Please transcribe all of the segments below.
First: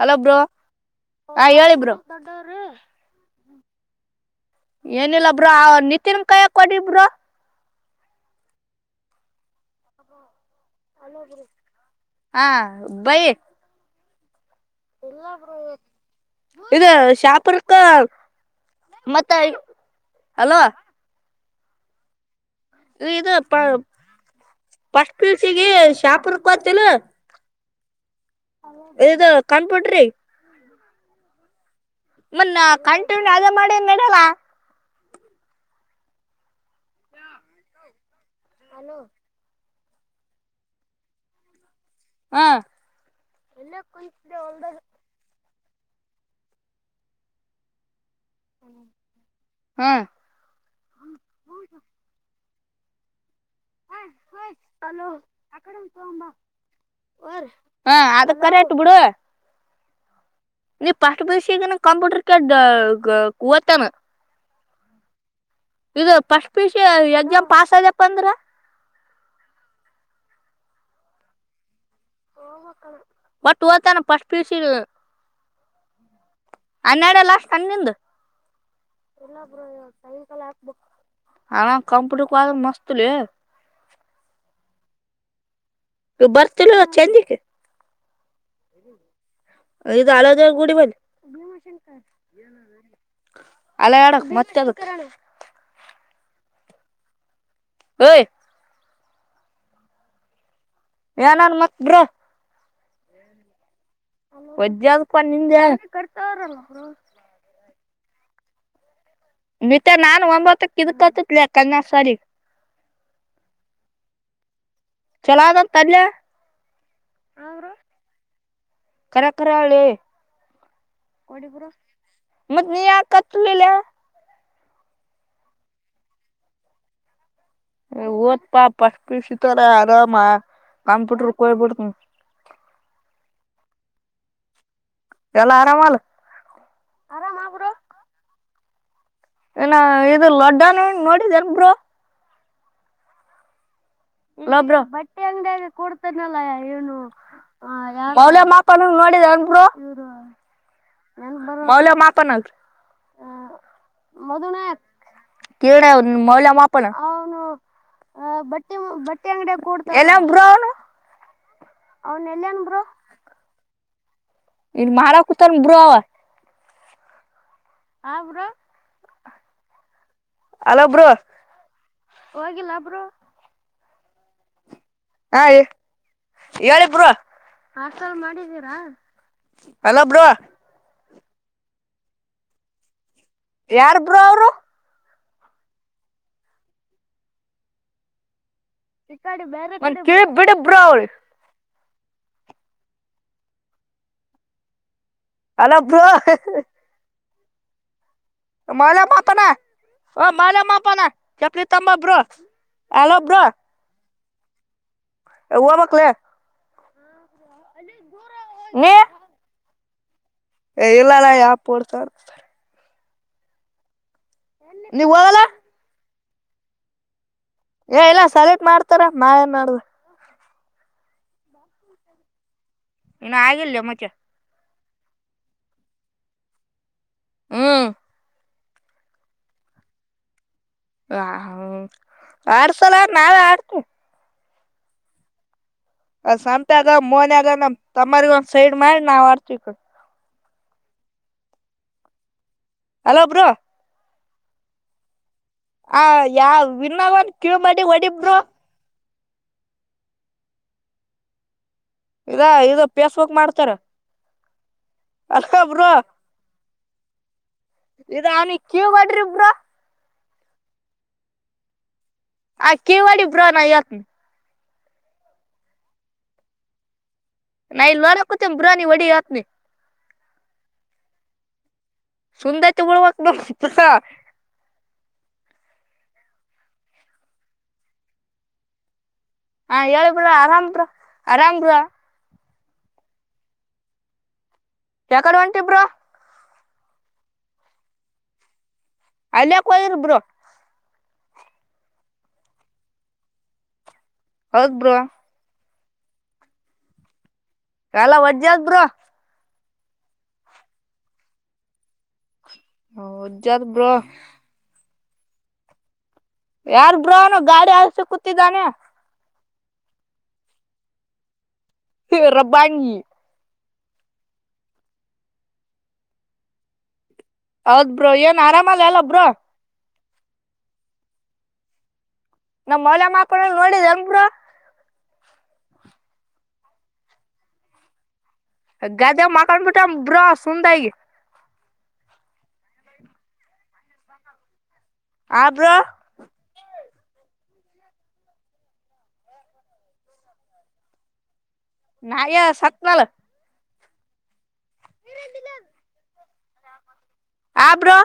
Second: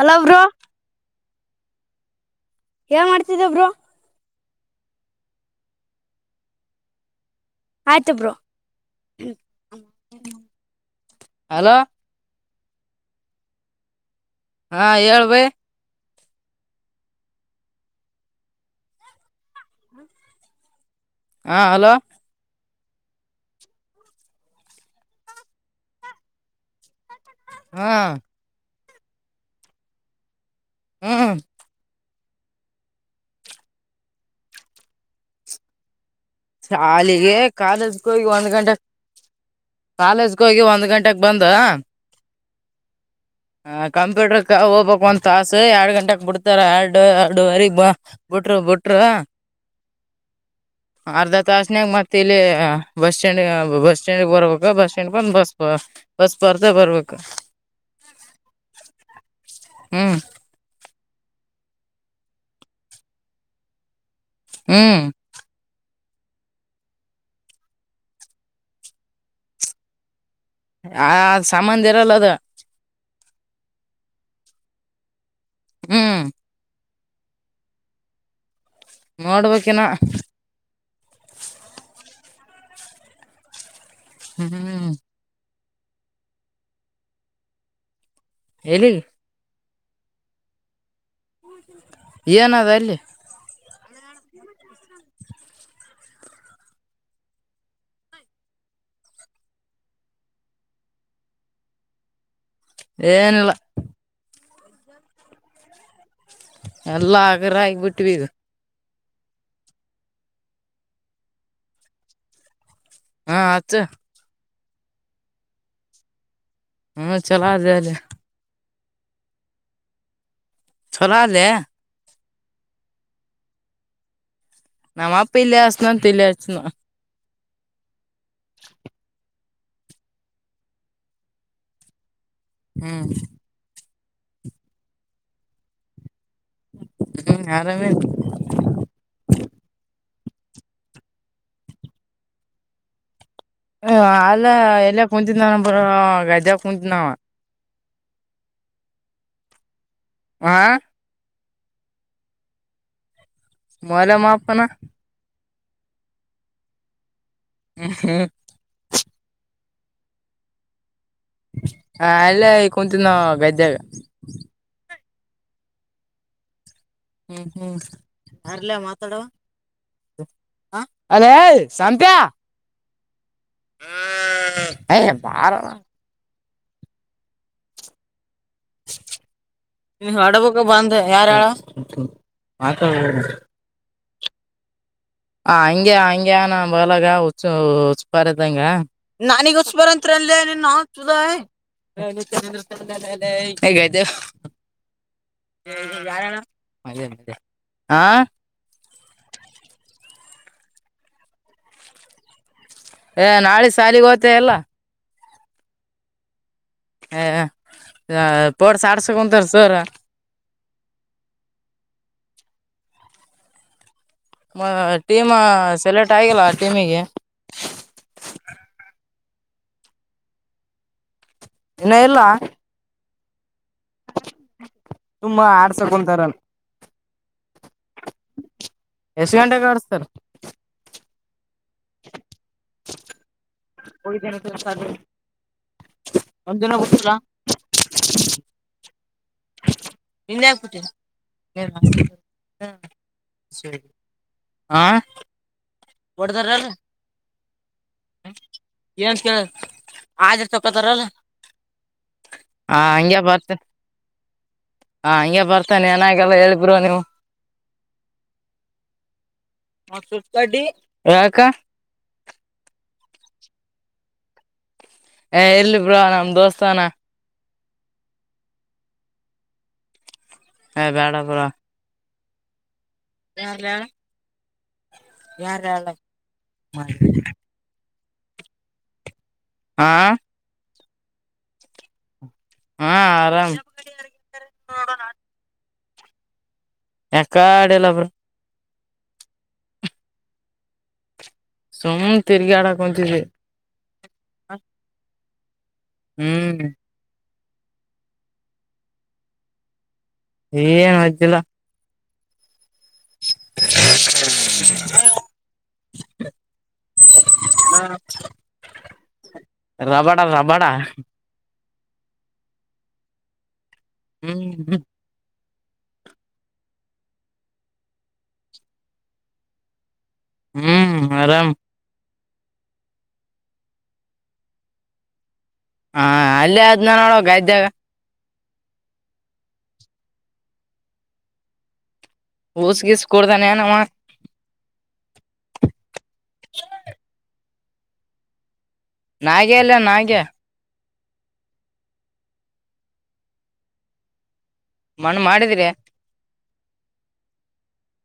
Hello bro ಹಾ ಹೇಳಿಬರು ಯಾವ ಮಾಡ್ತಿದಬ್ರು ಏನಿಲ್ಲಬ್ರಾ ಆ ನಿತಿನ್ ಕಾಯಕ್ ಕೊಡಿಬ್ರ. ಆಯ್ತಬ್ರು. ಅಲೋಗ ರಸ್ಕ ಹಾ ಬೈ. ಹಾ ಹೇಳೇಳ್ಬೇಕ ಇ ಶಾಪುರ್ಕ್ಕ ಮತ್ತ ಅಲ್ವಾ ಹಾ ಹಲೋ ಈ ಇದು ಪ ಪಸ್ ಪೀಲ್ಸಿಗೆ ಶಾಪರ್ ಕತಿಲ್ಲ ಹಾ ಇದು ಕಂಪ್ಯೂಟರಿ. ಹ್ಮ್ ಮನ್ನ ಕಂಟಿನ್ಯೂ ಅದ ಮಾಡಿ ಹಂಗಡಲ್ಲ ಶಾಲೆಗೆ ಕಾಲ. ಕೊ ಒಂದು ಗಂಟೆ ಕಾಲೇಜ್ಗೆ ಹೋಗಿ ಒಂದ್ ಗಂಟೆಗೆ ಬಂದ. ಹಾ. ಹ ಕಂಪ್ಯೂಟರ್ ಹೋಗ್ಬೇಕಕ್ ಒಂತ ಆಸ ಎರಡು ಗಂಟಕ್ ಬಿಡ್ತಾರ ಎರಡು ಎರಡುುವರೆ ಬಿಟ್ರು ಬಿಟ್ರು ಹಾ ಅರ್ಧ ತಾಸನಯಾಗ ಮತ್ತ ಇಲ್ಲಿ ಹಾ ಬಸ್ ಸ್ಟಂಡ್ ಬಸ್ ಸ್ಟ್ಯಾಂಡ್ ಬರ್ಬೇಕ ಬಸ್ ಸ್ಟ್ಯಾಂಡ್ ಒಂದ್ ಬಸ್ ಬಸ್ ಪರ್ತೆ ಬರ್ಬೇಕ ಕರ ಎಂಟು ಬುಡೋ ಹ್ಮ್ ನೀ ಪಾಸ್ ಪಷ ಈಗ ನ ಕಂಪ್ಯೂಟರ್ ಕ ಕೂವತಾನ. ಹ್ಮ್ ಇದು first P C exam pass ಐದ್ಯಪ್ಪ ಅಂದ್ರ ಆ ಸಂಬಂಧ ಇರಲ್ಲ ಅದ. ಒಟ್ಟ ಓದತಾನ ಪಸ್ಟ್ ಪಿ ಯು ಸಿ ಹ್ಮ್ ಹನ್ನಡೆ ಎಲ್ಲಷ್ಟ ತಂದ ನಿಂದು [inaudible] ನೋಡ್ಬೇಕಿನ ಲ್ಲ ಹ ಕಂಪ್ಯೂಟರ್ ಕಾಗ ಮಸ್ತಲ್ಲ ಹ್ಮ್ ಬರ್ತಿಲ ಚೆಂದಕ್ಕೆ ಹೇಳಿ ಇದು ಆಲದ ಗುಡಿ ಬಲ್ಲಿ ಏನದ ಅಲ್ಲಿ. ಅಲ್ಲ ಎಡಕ್ ಮತ್ತೆ ಅದಕ್. ಹೋ [inaudible] ಏನನ್ ಮಕ್ ಬ್ರೋ ಏನಲ್ಲ. ಒ್ದಾವದು ಪನ್ನಿಂದ ಯಲಾಗರಾ ಯಬಟ್ಟ ಟ್ವಿದು ಮತ್ತ ನಾನು ಒಂಬತ್ತ ಕಿರ್ತತಿದಲ ಕನ್ನಯ ಸರಿ ಹಾ ಅಚ್ಚ ಚಲೋದ ತನ್ನಯ ಹ್ಮ ಚಲದೆ. ಕರಕರಾಳ ಚಲ ಅಡ್ಲೆ ಮತ್ತ ನೀ ಯ ಕತ್ ಇಲ್ಲ ನಮ್ಮ ಅಪ್ಪ ಇಲ್ಲಾಸನಂತಲ್ಲಿಯಾಚನ ಓದ ಪಾ ಪ ಪಸತಾರ ಆರಾಮ ಕಂಪ್ಯೂಟರ್ಯ್ಬಿಡ್ತನ ಹ್ಮ್ ಎಲ್ಲ ಆರಾಮ ಅಲ್ಲ ಹ್ಮ್ ಆರಾಮೇ ಏನ ಇದು ಲಡ್ಡನ್ ನೋಡಿದನ್ಬರು. ಹ ಅಲ್ಲ ಲೋ ಬ್ರೋ ಎಲ್ಲ ಕುಂತೂ ನ ಬರ ಗದ್ಯ ಕುಂತಿದ್ ನಾವ ಹ ಮಾಪ ಅನ ನೋಡಿದ ಅನ್ರು ಹಾ ಮೌಲ್ಯ ಮಾಪನಲ್ ಮೌಲ್ಯ ಮಾಪನ ಕರಣ ಮೌಲ ಮಾಪನ ಹ್ಮ್ ಹ್ಮ್ [inaudible] ಬಟ್ಟೆ ಬಟ್ಟೆ ಅಂಗಡ ಕೊಡ್ತ ಎಲ್ಲ ಬ್ರನು ಹ ಎಲ್ಲೇ ಈ ಕುಂತಿದ್ದ ನಾವು ಗದ್ಯಾಗ ಹ್ಮ ಮರಾಕುತನ್ ಬ್ರೋ ಹ್ಮ್ ಹ್ಞೂ ಯಾರಲ್ಲ ಮಾತಾಡುವ ಹ ಅಲೋ ಬ್ರೋ ಅಲ ಶಂತ ಹ್ಮ್ ಯ ಹಾ ಬಾರ ಹೇಳಿ ಬ್ರೋ ಹ ಸರ್ ಅಲ ಬ್ರೋ ಯಾರಳ [unintelligible] ಯಾರ ಬ್ರೋ ಅವರು ಹ ಹಂಗೆ ಹಂಗಗೆ ನ ಬಲಗ ಹುಚ್ಚಪರ ನನಗ ಉಸ ಒಂದ್ ಬರಂತ ಕಿಳಿ ಅಲ್ಲ ಬಿಡಿ ನೀನ್ ನಾ ಬ್ರೋ ಅವ್ರಿ ಚುದ ಹಗಾಯ್ತು ಅಲೋ ಬ್ರೋ [unintelligible] ಯಾರ ಮೆ ಮೆ [unintelligible] ಹಾ ಮಾಲೆ ಮಾಪನ ಹ ಮಾಲೆ ಮಾಪನ ಚಪ್ಪಲಿ ತಮ್ಮಬ್ರು ನಾಳೆ ಸಾಲಿಗೆ ಹ ತಲ. ಹೆ ಹೋಗ್ಬೇಕಲೇ ಹ ಪಡ್ಸ ಆಡ್ಸಕೊಂತಾರ ಸರ್ ಇಲ್ಲಲ್ಲಾ ಯಾಪ್ಪಡ್ ಸಾರ ನೀವ್ ಟೀಮ್ ಹೋಗಲ್ಲ ಸೆಲೆಕ್ಟ್. ಆಗಲ್ಲ ಟಿಮಿಗೆ ಏ ಇಲ್ಲ ಸಲ್ೂಟ್ ಮಾಡ್ತಾರ ನಾ ಏನ್ ಮಾಡ್ದ ಇನ್ನ ಎಲ್ಲ ಇನ ಆಗಿಲ್ಲ ಮಚೆ. ತುಂಬಾ ಆಡ್ಸಕೊಂತಾರಲ್ಲ ಹ್ಮ್ ಎಷ್ಟು ಗಂಟೆಗೆ ಕಡ್ತಾರೆ ಆ ಹ ಆಡ್ಸಲ ನಾವೆ ಆಡ್ತೇ ದಸಾಲ. [inaudible] ಅ ಶಂತ ಆಗ ಮನ ಆಗ ತ ಸೈಡ್ ಮಾಡ ನಾವ್ ಆಡ್ತೀವಿ ನಿನ್ನೇ ಆಗ್ಬಿಟ್ಟೀ. ಹಾ ಅಲೋ ಬ್ರೋ ಸರಿ ಆ ಹ ಯಾವ ವಿನ್ನಾವ. ಕ ಮಾಡ ಬ [unintelligible] ಹೊಡಿ ಬ್ರೊ [unintelligible] ಏನ್ ಕೇಳ ಆರ್ ಚಕತ್ತಾರಲ್ಲ. [unintelligible] ಇದ ಇ ಪೇಸ್ಬಕ್ ಮಾಡ್ತಾರ [unintelligible] ಹಾ ಹಂಗೆ ಅಲ್ಲ ಬರ್ತಾನೆ ಬ್ರೋ ನನಾಗೆಲ್ಲ ಹೇಳ. ಇಬ್ ನೀವು [unintelligible] ಇದ ಅವನಿ ಕೇವ ಮಾಡ್ರಿ ಇಬ್ರ ಕಡಿ ರಕ ಆ ಕಿ ಹೊಡಿ ಬ್ರೋ ನಾ ಹೇಳುತ್ತೇನೆ [unintelligible] ಇರ್ಲಿ ಬ್ರಾ ನಮ್ ದೋಸ್ತಾನ [unintelligible] ನಾ ಇಲ್ ನರಕತ ಬುರ ನೀ ಒಡಿ ಹೇಳ್ತೀನಿ ಹ ಬೇಡ ಬ್ರೊ. ಸುಂದರ್ [unintelligible] ವಕ್. [unintelligible] ಯಾರಲ್ಲ [unintelligible] ಮಾಡ ಹಾ ಹೇಳಬ್ರ ಆರಾಮ್ರ. ಆರಾಮ ರ ಹಾ ಆರಾಮ [unintelligible] ಯಾಕಡೆ ಹೊಂಟಿ ಬ್ರೋ ಎಕಾಡೆ ಎಲ್ಲ ಬರ [unintelligible] ಅಲ್ಯಕೋಗಿರ್ಬ್ರು. ಸುಮ್ ತಿರ್ಗಿ ಆಡಕಂತೀವಿ [unintelligible] ಹೌದ ಬ್ರ. ಹ್ಮ್ ಕಲ್ಲ ಒಜಜತ್ ಬುರೋ. ಏನ್ ಹ್ದಿಲ್ಲ ಹಜ್ಜತ್ ಬ್ರೋ [unintelligible] ಹ [unintelligible] ಯಾರ್ ಬ್ರೋನು ಗಾಡಿ ಅಷ್ಟು ಕೂತಿದ್ದಾನೆ [unintelligible] ರಬಡ ರಬಡಾ [unintelligible] ಹ ರಬಿ [unintelligible] ಹ್ಮ್ ಹ್ಮ. ಹೌದ್ ಬ್ರೋ ಏನ್ ಆರಾಮಲ್ಲ ಅಲ್ಲ ಬ್ರ. ಹ್ಮ್ ಆರಾಮ. ನಮ್ಮ್ ಮಲೆ ಮಾಕ್ಕನ ನೋಡಿದ ಎುರ ಹಾ ಅಲ್ಲೇ ಆದ್ನ ನೋಡುವ ಗ ಇದ್ದ್ಯಾಗ [unintelligible] ಗಾದ್ದೆಗ ಮಕಂಡ ಗಟ ಬುರ ಸುಂದ ಹುಸ್ ಗಿಸ್ ಸ್ಕೋಡ್ತಾನೆ ಅವ [unintelligible] ಆಬ್ರ. [unintelligible] ನಾಗೆ ಎಲ್ಯ [unintelligible] ನಾಗೆ ನಾಯ ಸತ್ಲಲ ಮಣ್ಣು ಮಾಡಿದ್ರೆ. ಆ ಬ್ರೋ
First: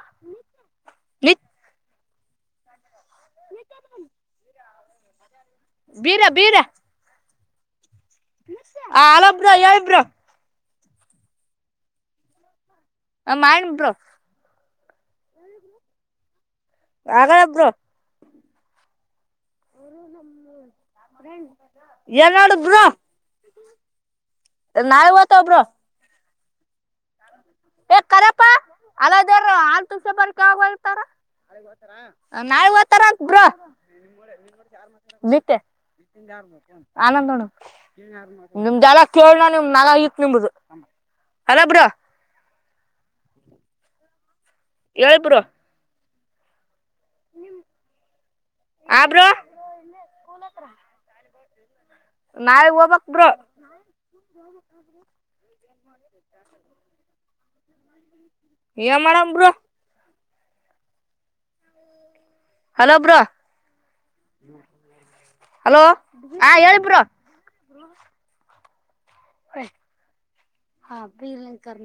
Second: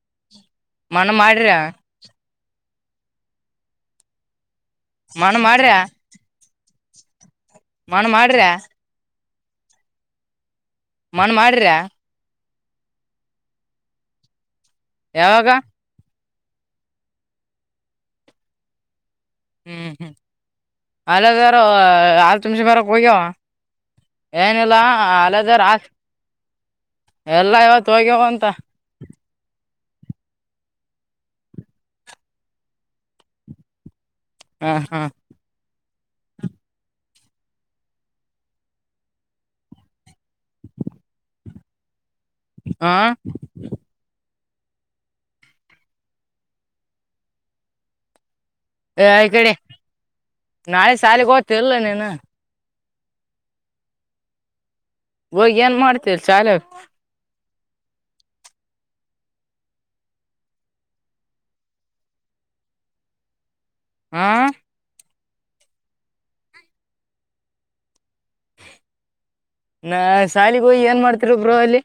ಮಣ ನಿತ್ ಮಾಡ್ರ. ಮಣ್ಣು ಬೀರ ಬೀರ. ಮಣ ಮಾಡ್ರ ಹಲೋ ಬ್ರೋ ಹೇಳಿ ಬ್ರೋ ಮನ್ ಮಾಡ್ರ. ಹ ಮಾಡ ಬ್ರ. ಯಾವಾಗ. ಅಗ ಎಬ್ರೋ. ಹ್ಮ್ ಹ್ಮ್ ಅಲ್ಲದಾರ ಏನ್ ಆರು ನೋಡು ನಿಮಿ್ಷ ಬ್ರೋ ಬರಕ್ ಹೋಗ್ಯವ ಏನಿಲ್ಲ ನಾಳೆ ಓದ್ತಾವ ಅಲ್ಲದಾರ ಬ್ರೋ ಆ. ಎಲ್ಲ ಇವತ್ತು ಹೋಗ್ಯವ ಅಂತ. ಬರ್ತಾರ ನಾವತಾರ ಬ್ರೋ ಹ ಹ ನಿತ್ತೆ. ಆನಂದಣ ನಿಮ್ದೆಳ ಕೇಳಣ ನಿಮ್ ನಳ ಇತ್ ನಿಂಬ್ದ ಅದ ಬ್ರೋ ಆ ಏಳು. ಬ್ರೋ ಆ ಹ ಬ್ರೋ ಈ ಕಡೆ ನಾಳೆ ಶಾಲೆಗೆ ಹೋ. ಇಲ್ಲ ನಾಳೆ ಹೋಗ್ಬೇಕು ಬ್ರೊ. ಹೋಗಿ ಏನ್ ಮಾಡ್ತರಿ ಚಾಲೆ. ಏನ್ ಮಾಡಮ್ ಬ್ರೋ ಹಲೋ ಬ್ರೋ. ಹಾ. ಹಲೋ ಹಾ ಹೇಳಿ ಬ್ರೋ ನಾ ಶಾಲಿಗ ಹೋಗಿ ಏನ್ ಮಾಡ್ತಿರ ಬ್ರೋ ಅಲ್ಲಿ.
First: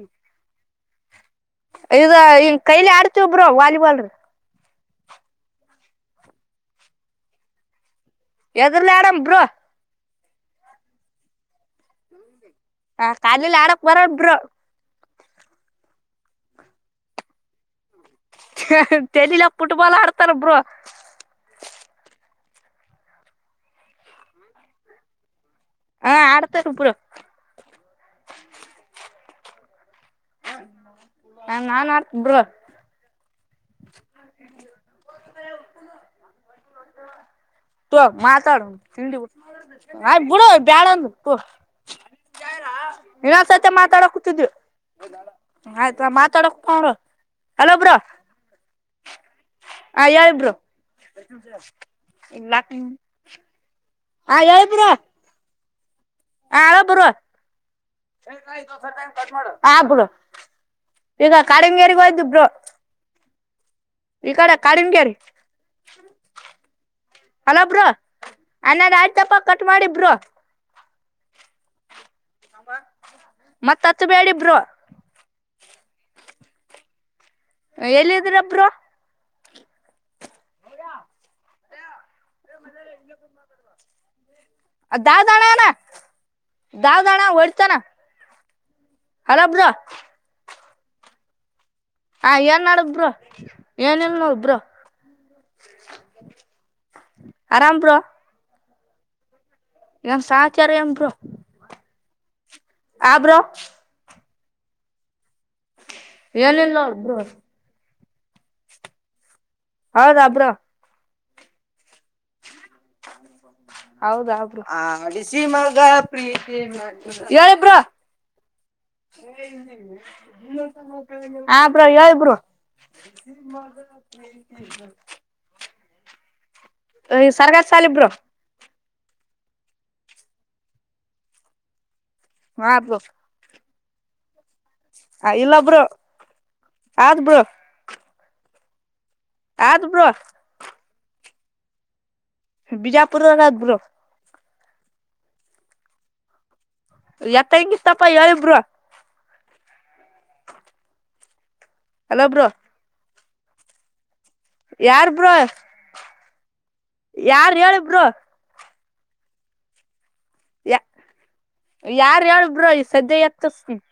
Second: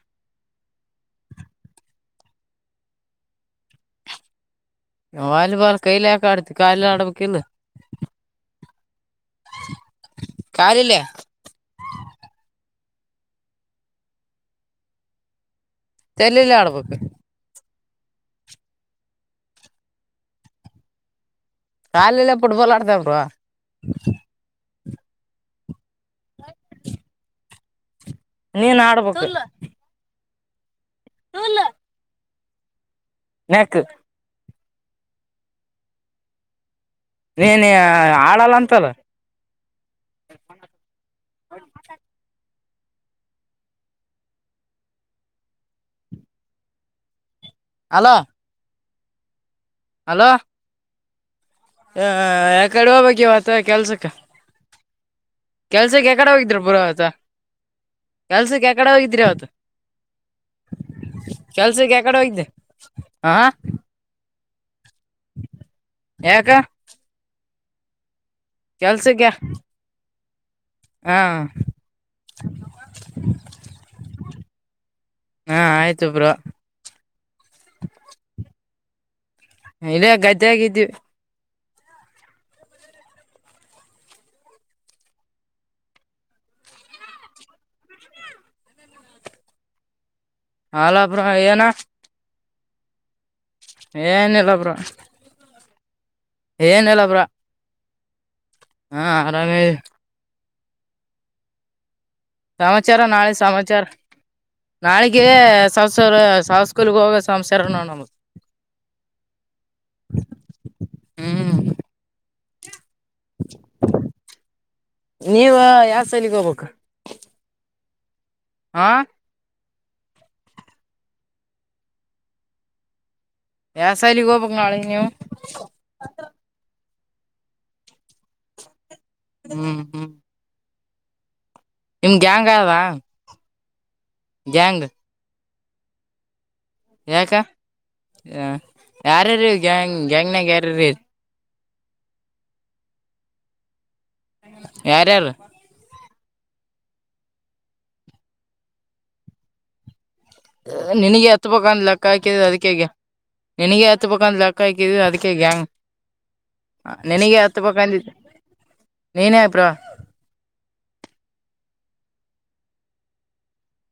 ಇ ಈನ್ ಕೈಲಿ ಆಡ್ತಿ ಬ್ರೋ ವಾಲಿ ಬ್ರೋ. ವಾಲಿಬಾಲ್ ಕೈಲಕ ಆಡ್ತಿ ಕಾಯಿ ಆಡಬೇಕ ಇಲ್ಲ. ಎದುರ್ದ ಆರಾಮ ಬೋ. ಕಾಲಲ್ಲಿ ಹ ಕಾಲಲೆಲ್ಲಿ ಆಡಕ್ ಬರಲ್ಲ ಬ್ರೋ ತೆಲ್ಲಿಲ್ಲ ಅಡ ಬುಕ್ಕೆ. ಚಲಲ ಪುಟ್ಬಾಲ್ ಆಡ್ತಾರಬರು. ಕಾಲಲ್ಲ ಪಡು ಬೋಲ ಆಡ್ತ ಬ್ರೋ ಹಾ ಆಡ್ತ ಒಬ್ರು ನೀನ್ ಆಡ್ಬೇಕ. ನಾನ್ ಆಡ್ತ ಬಿ್ರ. ಹ. [unintelligible] ನಕ್ು. ನೀನ್ ತ ಆಡಲ್ಲ ಮಾತಾಡ ಅಂತಲ್ಲ ತಿಂಡಿ ಆ್ ಬುಡ ಬ್ಯಾಡಂದು ತ ನಿನ್ನಸತೆ ಮಾತಾಡಕ್ತಿದ ಆಯ್ತವಾ ಮಾತಾಡಕ್ ಪಳ. ಹಲೋ ಬ್ರೋ ಅಲೋ ಹ ಹೇಳು ಬ್ರೋ ಹ ಯ ಕಡುವ ಬಗ್್ಯವತ ಕೆಲ್ಸ. ಹಾ ಹೇಳು ಬ್ರೋ ಕೆಲ್ಸ ಕ. ಯಡೆ ಹೋಗಿದ್ರ ಹಾ ಪುರ ಹಲೋ ಆತ ಬ್ರೋ ಕೆಲ್ಸಕ್ಕೆ ಯಾಕಡೆ ಹೋಗಿದ್ರಿ ಆತ ಆ ಬ್ರೋ ಈಗ ಕೆಲ್ಸಕ್ಕೆ ಕಾಡಂಗೇರಿಗೆ ಯಾಕಡೆ ಹೋಯ್ದು ಹೋಗಿದ್ದೆ ಆ. ಇ ಕಡ. ಕಾಡಿನಿಂಗೇರಿ ಯಾಕ ಹಲಬ್ರಾ. ಅ್ಣನ್ ಕೆಲ್ಸಕ್ಕೆ ಆಯ್ತಪ್ಪ ಕಟ್ ಮಾಡಿಬ್ರ. ಹಾ. ಮತ್ತ ಹತ್ತು ಬೇಳಿ. ಬ್ರೋ. ಹಾ ಆಯ್ತುಬ್್ರ. ಎಲ್ಲಿದ್ರಬ್ಬರು. ಇಲ್ಲ ಗದ್ದೆ ಆಾಗಿದ್ವಿ. ದಾ ದಣಾನ ದಾ ದಣ ಹೊಡ್ತಾನ. ಹಲಬ್ರಾ. ಹಲ ಬ್ರೋ ಏನ. ಹ ಏನ್ ನಾಡ ಬ್ರ. ಏನಲ್ಲ ಬ್ರೋ ಏನಲಬ್ರ. ಆರಾಮ್ ಬ್ರೋ ಹ್ಮ. ನ. [unintelligible] ಚಾರ ಬ್ರೋ. ಸಮಾಚಾರ ಆ ನಾಳೆ ಬ್ರೋ ಸಮಾಚಾರ. ನಾಳೆ. ಏನಿಲ್ಲ ಸಸ್ಕಲ್ ನೋಡ್ ಹೋಗ ಬ್ರೋ ಸಂಸಾರ ನಮ. ಹೌದ ಬ್ರೋ. ಹ್ಮ್. ಹ್ಮ. ಹೌದಾ ಬ್ರೋ ಆ ಬೀಸಿ ನೀವು ಮಗ ಯಾವ ಸೈಲಿಗೆ ಪ್ರೀತಿ ಹೋಗ್ಬೇಕು ಯ ಹೇಳಿ ಬ್ರೋ. ಹಾ [inaudible] ಹ ಬ್ರ ಹೇಳಿ ಬ್ರ. ವ್ಯಾಸಾಯಿಲಿಗ ಹೋಗ್ಬಕ್ ನಾಳಗ ನೀವು ಈ ಸರ್ಗಾದ ಸಾಲಿಬ್ರು ಹ್ಮ್ ಹ್ಮ್. ನಿಮ್ಗೆಯಾಂಗ ಹಾ ಅದಾ ಬ್ರೋ ಗ್ಯಾಂಗ್ ಇಲ್ಲೊಬ್ರು ಆದ ಬ್ರೋ. ಹ. ಯಾರ್ರೀರಿ ಆದ್ ಗಂಗ್ ಬ್ರೋ ಗಂಗ್ನಾಗ್ ಯಾರ್ರೀ ಬಿಜಾಪುರದಬರು ಬ್ರೋ. ಯಾರ ಯಾರು. ಎತ್ತ ಹೆಂಗಿತ್ತಪ್ಪ ಹೇಳಿ ಬ್ರೋ. ನಿನಗೆ ಎತ್ತ ಬೇಕಂತ ಲೆಕ್ಕ ಹಲೋ ಹಾಕಿದೆ ಬ್ರೋ ಅದಕ್ಕೆಗೆ ನಿನಗೆ ಹತ್ತ ಬೇಕಂತ ಲೆಕ್ಕ ಹಾಕಿದು ಯಾರ್ ಅದಕ್ಕೆ ಬ್ರೋ ಗ್ಯಾಂಗ್ ಹ ನಿನಗೆ ಯಾರ್ ಹತ್ತ ಬ ಹೇಳಿ ಬ್ರೋ ಕಂದಿದ್ದ. ನೀನ ಬ್ರೋ. ಯ ಯಾರ್ ಹೇಳಬ್ರ ಈ ಸದ್ಯ ಎತ್ತಸತನ್ನ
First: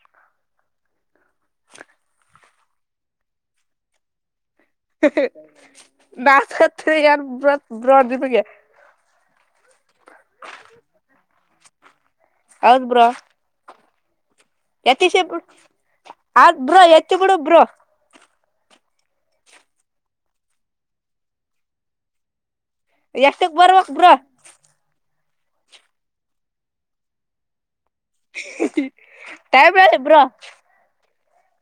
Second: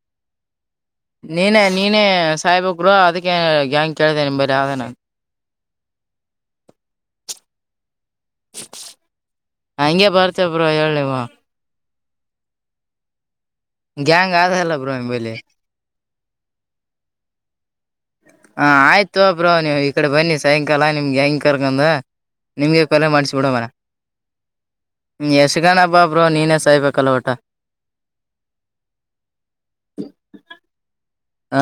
ನೀನೆ ನೀನೆ ಸಾಹೇಬ ಬ್ರೋ ಅದಕ್ಕೆ ಗ್ಯಾಂಗ್ ಕೇಳ್ದೇನೆ ನಿಂಬೆ ಆರಾಧನ [unintelligible] ಹ ಹೆಂಗೆ ಬರ್ತೇ ಬ್ರೋ ಹೇಳಿವ. ಹೌದ ಬ್ರೋ. ಗ್ಯಾಂಗ್ ಆದ ಅಲ್ಲ ಬ್ರೋ ನಿಂಬಲ್ಲಿ ಅತ್ ಬ್ರೋ ಎತ್ತಿ ಬಿಡು ಬ್ರೋ. ಹ ಆಯ್ತು ಬ್ರೋ ನೀವ ಈ ಕಡೆ ಬನ್ನಿ ಸಾಯಂಕಾಲ ನಿಮ್ಗೆ ಹೆಂಗ್ ಕರ್ಕಂದ ಎಷ್ಟಕ್ ಬರ್ಬೇಕ ಬ್ರೋ. ನೀ ಯಶಗಣ ಬಾ ಬ್ರೋ ನೀನ ಸಾಯ್ಬೇಕಲ್ಲ ಒಟ್ಟ [inaudible] ಯಬಬ್ರಾ ಹ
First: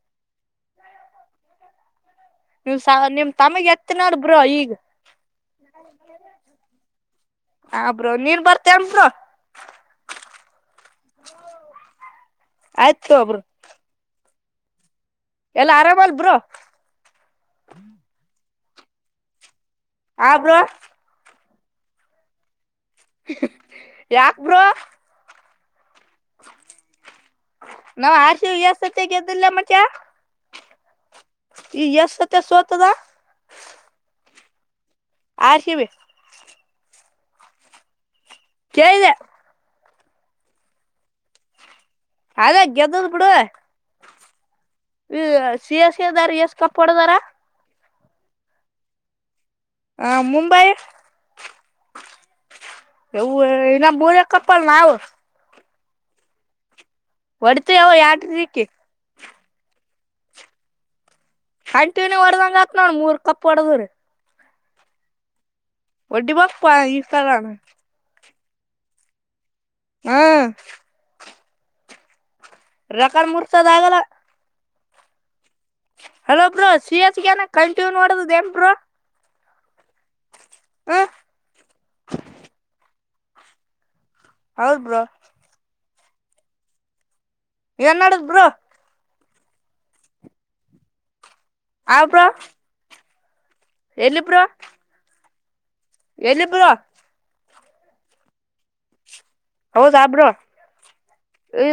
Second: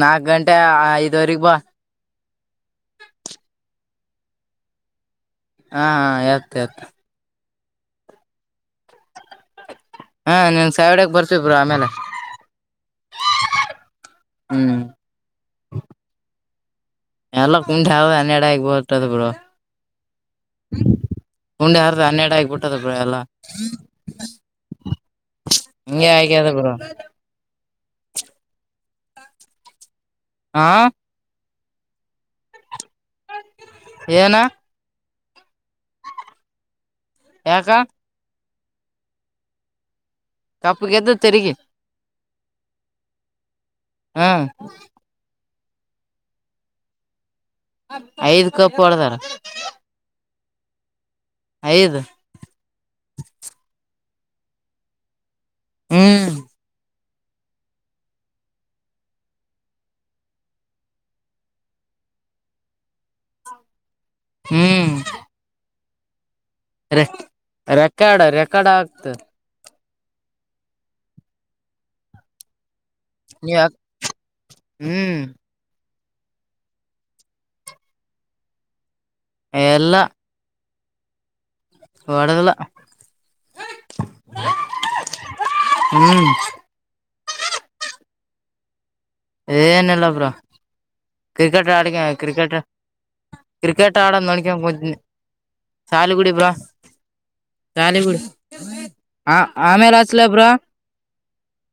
ನಾಕ್ ಗಂಟೆ ಐದುವರೆಗ ಬಾ ನೀವ್ ಸ ನಿಮ್ ತಮಗೆ ಎತ್ತ ನೋಡ್ ಬ್ರ ಈಗ ಹಾ ಆತ ಆತ ಆಬ್ರ ನೀನ್ ಬರ್ತೇನ್ ಬ್ರೋ ಹಾ ನೀನ್ ಸಾವಿಡಕ್ ಬರ್ಸ್ ಬ್ರೋ ಆಮೇಲೆ ಆಯ್ತು ಹ್ಮ್ ಎಲ್ಲಾ ಆರಾಮ ಅಲ್ ಬ್ರ ಎಲ್ಲ ಕುಂಟೆ ಹಾವ ಹನ್ನೆಡ ಆಗ ಹೊತಡ ಬ್ರೋ ಆ ಬ್ರೋ ಹು ಹರ್ದ ಹನ್ನೆರ ಆಬಟ್ಟು ಟ್ಟಲ್ಲ ಬ್ರೋ ಯಲ್ಲ ಯಾಕ್ ಬ್ರೋ ಹಗೆ ಆ ಅದ ಬ್ರೋ ನಾ ಹರ್ಶಿವಾಸತಿ ಗೆದಿಲ್ಲ ಮಚ ಆ ಈ ಎಷ್ಟ ಸತ್ಯ ಸೋತದ ಏನ ಆರ್ ಸಿ ಬಿ ಯಾಕ ಕೇಳಿದೆ ಕಪ್ಪುಗೆದ್ದು ತಿರಿಗಿ ಅದಗೆದ್ದ ಬಿಡುವ ಹ್ಮ್ ಹ ಸ ಸಿದಾರ ಎಷ್ಟಸ್ ಕಪ್ಪ ಹೊಡದಾರ ಐದ್ ಕಪ್ ಹೊಡದಾರ ಹಾ ಮುಂಬೈ ಐದ್ [inaudible] ಎವ ಇನ ಬೋಲ ಕಪ್ಪಲಾ ನಾವ ಹ್ಮ್ ಹೊಡ್ತ ಯಾವ ಯಾಕ್ರಿ ಕೀ ಹಂಟಿವಿನ ಹೊಡದಂಗಾಕ್ ನೋಡ ಮೂರ್ ಕಪ್ ಹೊಡದ್ರೀ ಹ್ಮ್ ಒಡ್ಡಿ ಬಾ ರ ರೆಕ್ಕಾಡ ರೆ ಕಡಾಕ್ತ ಹಾ ರಕಲ್ ನೀವ ಮುರ್ಸೋದ ಆಗಲ್ಲ ಹ್ಮ್ ಹಲೋ ಬ್ರೋ ಸಿಯಸ್ಗನ ಕಂಟ ನೋಡದದ ಏನ್ ಬೋ ಎಲ್ಲ ಹ ಹಡದಲ್ಲ [unintelligible] ಹೌದ್ ಬ್ರೋ ಹ್ಮ್ ಏನ್ಡದ್ ಬ್ರಾ ಏನಲ್ಲಬ್ರಾ ಕ್ರಿಕೆಟ್ ಆಡಿಕ ಆ ಬ್ರೋ ಕ್ರಿಕೆಟ್ ಕ್ರಿಕೆಟ್ ಆಡ ಎಲ್ಲಿ ಬ್ರೋ ನೋಡ್ಕ ಕೂತಿನಿ [unintelligible] ಶಲುಗುಡಿ ಎಲ್ಲಿ ಬಾ ಬ್ರೋ [unintelligible] ತಾಲಿಗು [unintelligible] ಡ್ ಹ ಆಮೇ ಹೌದಾ ರಚಲ ಬ್ರೋ ಬ್ರ ಈ